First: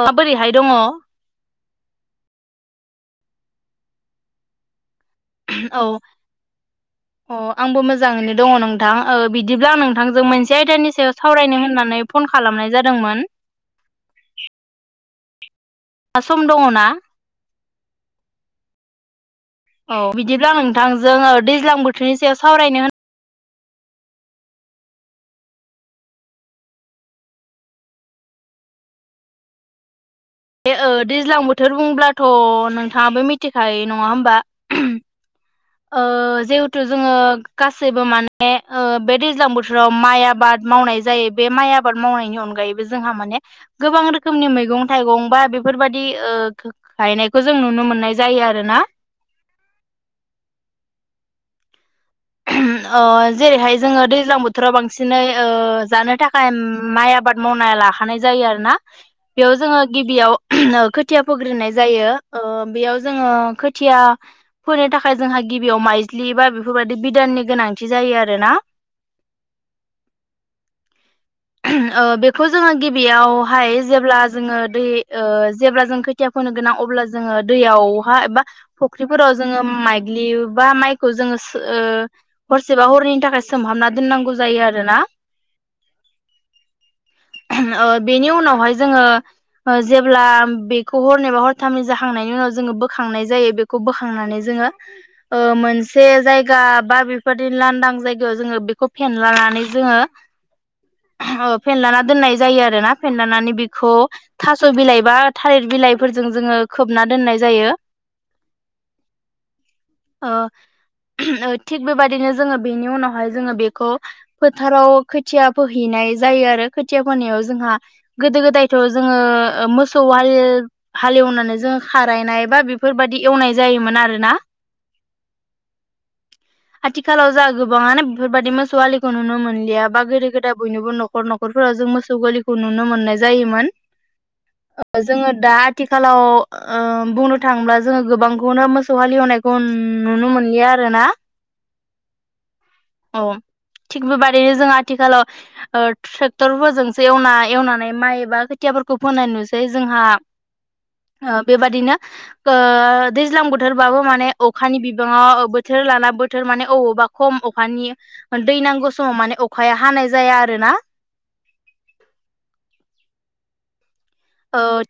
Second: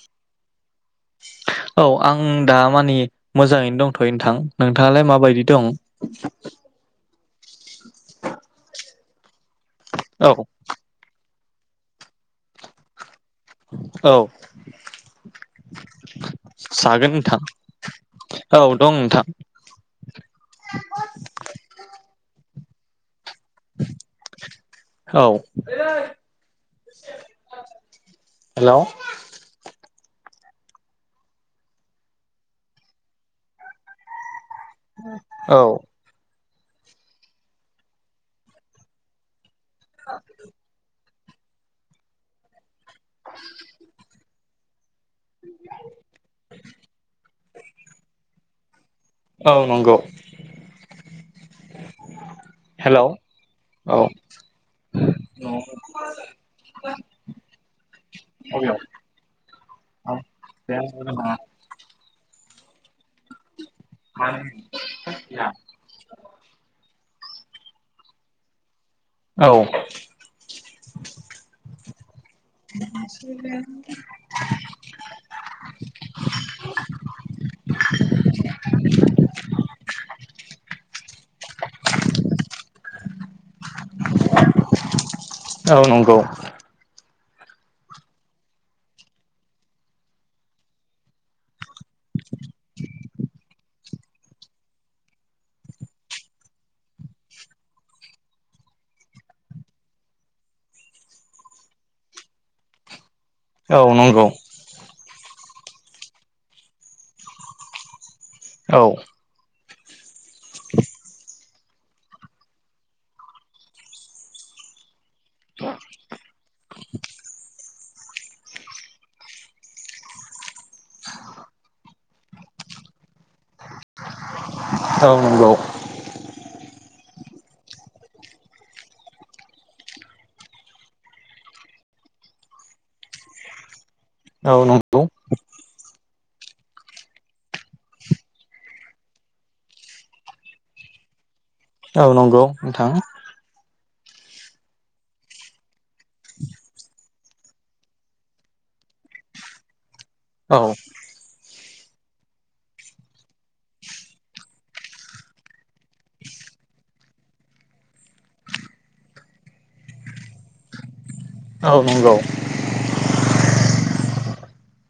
ओ बोरैहाय दङ'? औ आं दा मानि मोजाङैनो दंथ'यो नोंथां। नोंथाङालाय माबायदि दं? अ आंबो मोजाङैनो दङ' नोंथां ओ बिदिब्ला आं नोंथांजों औ मोनसे आयदानि सायाव सावरायनो होननानै फन खालामनाय जादोंमोन। औ दा सम दङ' ना? जागोन नोंथां औ दं नोंथां। औ बिदिब्ला नोंथांजों ओ दैज्लां बोथोरनि सायाव सावरायनो होन औ [inaudible] हेलौ बे ओ दैज्लां बोथोर बुंब्लाथ' नोंथाङाबो मिथिखायो नङा होमबा? ओ ओ जिहेथु जोङो गासैबो माने ओ बे दैज्लां बो फ्राव माइ आबाद मावनाय जायो बे माइ आबाद मावनायनि अनगायै जोंहा माने गोबां रोखोमनि मैगं थाइगं बा बेफोरबाददि ओ गायनायखौ जों नुनो मोननाय जायो आरो ना औ नंगौ [inaudible] अ जेरैहाय औ जोङो दैज्लां बोथोराव बांसिनै ओ जानो थाखाय माइ आबाद मावनाय लाखानाय जायो आरोना बेयाव जोङो गिबियाव खोथिया फग्रिनाय जायो ओ बेयाव जोङो खोथिया फोनो थाखाय जोंहा गिबियाव माइज्लि बा बेफोरबायदि बिदाननि गोनांथि जायो आरोना औ ओ बेखौ जोङो गिबियावहाय जेब्ला जोङो दै ओ जेब्ला जों खोथिया फोनो गोनां अब्ला जोङो दैयावहा एबा फुख्रिफोराव जोङो माइ ग्लि बा माइखौ जोङो ओ हरसेबा हरनैनि थाखाय सोमहाबना दोननांगौ जायो आरोना औ नंगौ ओ बेनि उनावहाय जोङो जेब्ला बेखौ हर एबा हरथामै जाखांनायनि उनाव जोङो बोखांनाय जायो बेखौ बोखांनानै जों ङो ओ मोनसे जायगा बा बेफोरदि लांदां जायगायाव जोङो बेखौ फेनला नानै जोङो [inaudible] अ फेनलाना दोननाय जायो आरोना फेनलानानै औ बेखौ नंगौ थास' बिलाइ बा थालिर बिलाइफोरजों जोङो खोबना दोननाय जायो। औ ओ ओ थिग बेबायदिनो जोङो बेनि उनावहाय जोङो बेखौ फोथाराव खो बोहैनाय जायो आरो खोथिया फनायाव जोंहा गोदो गोदायथ' जोङो मोसौ हालेवनानै जोङो खारायनाय बा बेफोरबायदि एवनाय जायोमोन आरोना औ नंगौ आथिखालाव जोंहा गोबाङानो बेफोरबायदि मोसौआलिखौ नुनो मोनलिया बा गोदो गोदा बयनोबो न'खर न'खरफोराव जों मोसौ गोरलिखौ नुनो मोननाय जायोमोन औ नंगौ जोङो दा आथिखाल आव ओ बुंनो थाङोब्ला जोङो गोबांखौनो मोसौ हाललिएवनायखौ नुनो मोनलिया आरो ना [unintelligible] औ नंगौ नोंथां थिग बेबादिनो जों आथिखालाव ट्रेक्टरफोरजोंसो एवना एवनानै माइ एबा खुथियाफोरखौ फोननाय नुसै जोंहा औ ओ बेबादिनो ओ दैज्लां बोथोरबाबो माने अखानि बिबाङाव बोथोर लाना बोथोर माने अबावबा ख म अखानि दै नांगौ समाव माने अखाया हानाय जाया आरो ना औ नंगौ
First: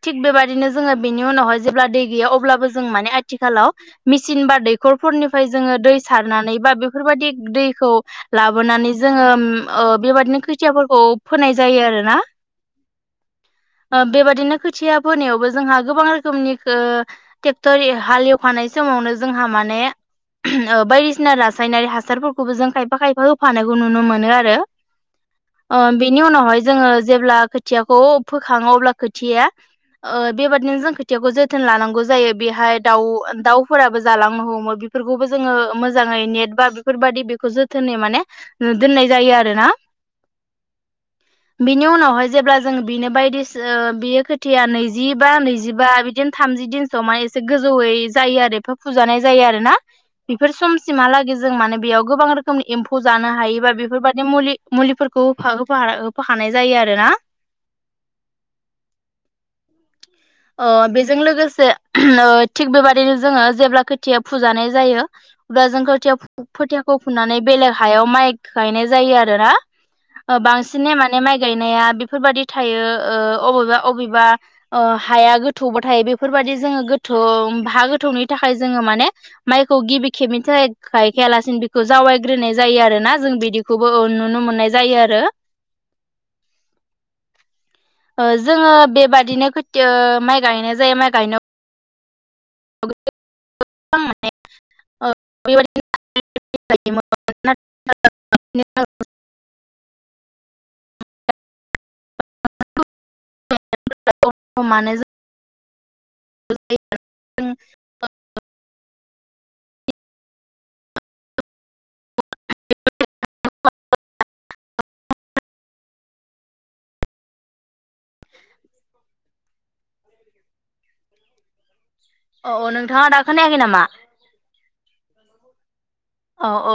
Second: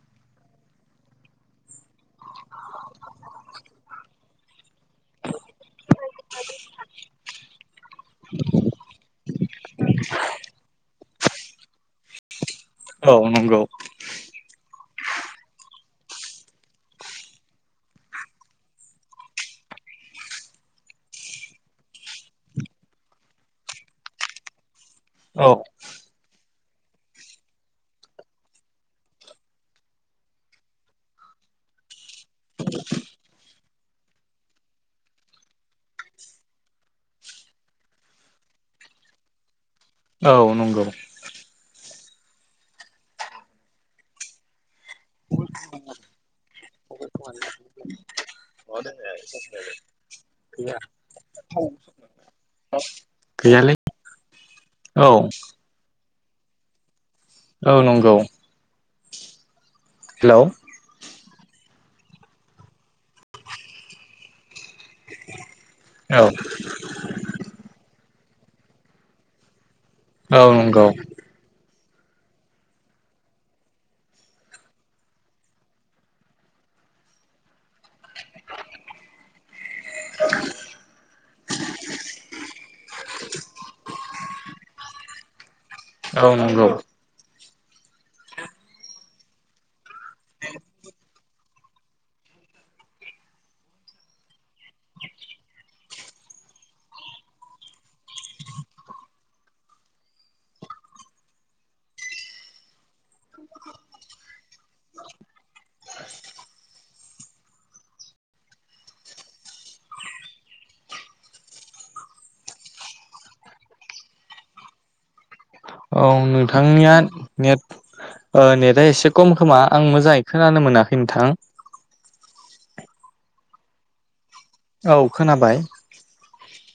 थिग बेबादिनो जोङो बिनि उनावहाय जेब्ला दै गैया अब्लाबो जों माने आथिखालाव मिसिन बा दैखरफोरनिफ्राय जोङो दै सारनानै बा बेफोरबायदि दैखौ लाबोनानै जोङो ओ बेबादिनो खोथियाफोरखौ फोनाय जायो आरोना औ नंगौ बेबायादिनो खोथिया फोनायावबो जोंहा गोबां रोखोमनि ओ टेक्टर हाल एवखानाय समावनो जोंहा माने ओ बायदिसिना रासायनारि हासारफोरखौबो जों खायफा खायफा होफानायखौ नुनो मोनो आरो औ ओ बेनि उनावहाय जोङो जेब्ला खोथियाखौ फोखाङो अब्ला खोथिया ओ बेबादिनो जों खोथियाखौ जोथोन लानांगौ जायो बेहाय दाउ दाउफोराबो जालांनो हमो बेफोरखौबो जोङो मोजाङै नेट बा बेफोरबायादि बेखौ जोथोनै माने दोननाय जायो आरो ना औ नंगौ बिनि उनावहाय जेब्ला जों बिनो बायदिस ओ बियो खोथिया नैजिबा नैजिबा बिदिनो थामजि दिनसो माने एसे गोजौै यै जायो आरो ए फुजानाय जायो आरोना बेफोर समसिमहालागै जों माने बेयाव गोबां रोखोमनि एमफ फौ जानो हायोबा गैयालै बेफोरबादि मुलि औ मुलिफोरखौ होफा होफा होफाहानाय जायो आरो ना। औ नंगौ। हेलौ अ बेजों लोगोस से नो थिग बेबादिनो जोङो जेब्ला खोथिया फुजानाय जायो अब्ला जों खोथिया औ फोथियाखौ खुननानै बेलेग हायाव माइ गायनाय जायो आरो ना। ओ औ नंगौ बांसिन ए माने माइ गायनाया बिफोरबादि थायो ओ अबेबा अबिबा ओ हाया गोथौबाथाय बेफोरबदि जोङो गोथौ हा गोथौनि थाखाय जोङो माने माइखौ गिबि खेब मि थाखाय खेयालासिनो बिखौ जावायग्रोनाय जायो आरोना जों बिदिखौबो नुनो मोननाय जायो आरो। औ नंगौ। ओ जोङो बेबादिनो खोतथियो माइ गायनाय जायो माइ गायनो [unintelligible] [unintelligible] [unintelligible] [unintelligible] [unintelligible] औ नोंथांनिया नेट ओ नेटआ एसे खम खोमा आं मोजाङै खोनानो मोनाखै नोंथां। अ अ नोंथाङा दा खोनायाखै नामा? औ खोनाबाय। औ ओ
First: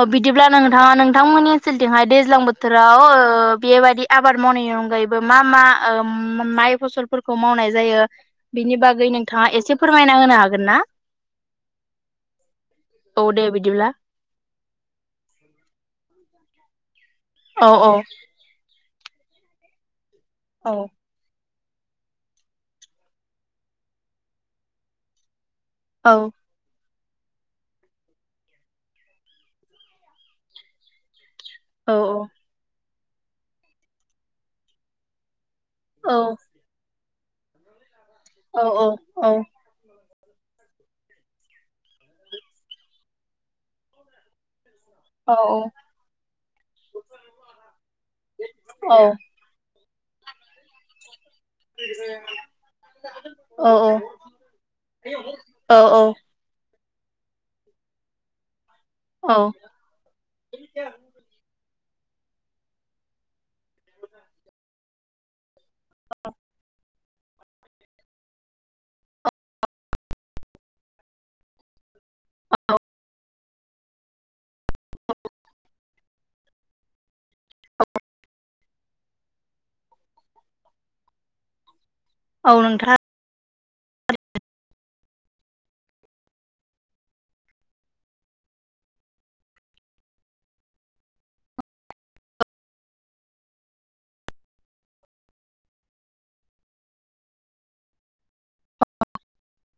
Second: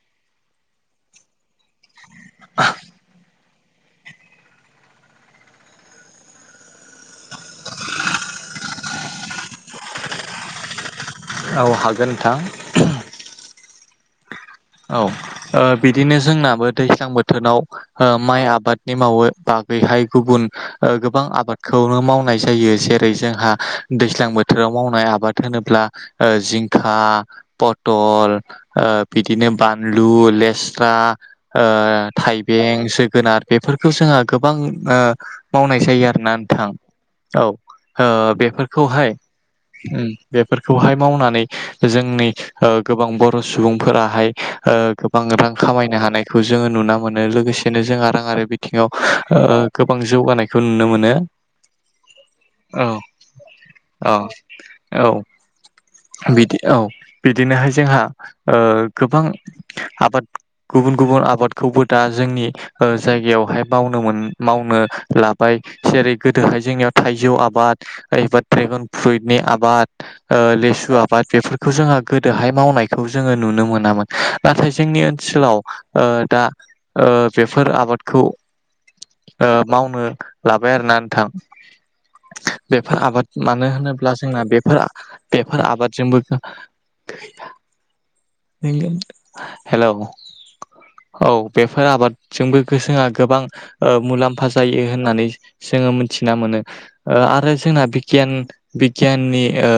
अ बिदिब्ला नोंथाङा नोंथांमोननि ओनसोलथिंहाय दैज्लां बोथोराव ओ बेबायदि आबाद मावनायनि अनगायैबो मा मा माइ फसलफोरखौ मावनाय जायो। बिनि बागै नोंथाङा एसे फोरमायना होनो हागोन ना? औ हागोन नोंथां। औ दे बिदिब्ला बो दैज्लां बोथोराव औ औ ओ माइ आबादनि मावो बागैहाय गुबुन औ ओ गोबां आबाद खौनो मावनाय जायो जेरै जोंहा दैज्लां बोथोराव मावनाय आबाद थोनोब्ला औ ओ जिंखा पथल ओ बि दिनो बानलु लेस्रा औ ओ थायबें जोगोनार बेफोरखौ जोंहा गोबां ओ मावनाय जायो औ आरोना नोंथां औ ओ औ औ बेफोरखौहाय औ औ बेफोरखौहाय मावनानै जोंनि ओ गोबां बर' सुबुंफोराहाय ओ गोबां औ रां खामायनो हानायखौ जोङो नुना मोनो लोगोसेनो जोंहा रांआरि औ बिथिङाव ओ गोबां जौगानायखौ नुनो मोनो। औ अह अह औ औ बिदि औ बिदिनोहाय जोंहा ओ गोबां औ आबाद गुबुन गुबुन आबादखौबोद दा जोंनि ओ जायगायावहायनो मावनो मोन मावनो लाब बाय सेरै गोदोहाय जोंनियाव थाइजौ आबाद एबा ड्रेगन फ्रुइटनि आबाद ओ लेसु आबाद बेफोरखौ जोंहा गोदोहाय मावनायखौ जोङो नुनो मोनामोन नाथाय जोंनि ओनसोलाव ओ दा ओ बेफोर आबादखौ ओ मावनो लाबाय आरोना नोंथां औ नोंथां बेफोर आबाद मा नो होनोब्ला जोंना बेफोर बेफोर आबादजोंबो गैया नैलै हेलौ औ बेफोर आबादजोंबो गो जोआ गोबां ओ मुलाम्फा जायो होननानै जोङो मिथिना मोनो ओ आरो जोंना बिगियान बिगियाननि ओ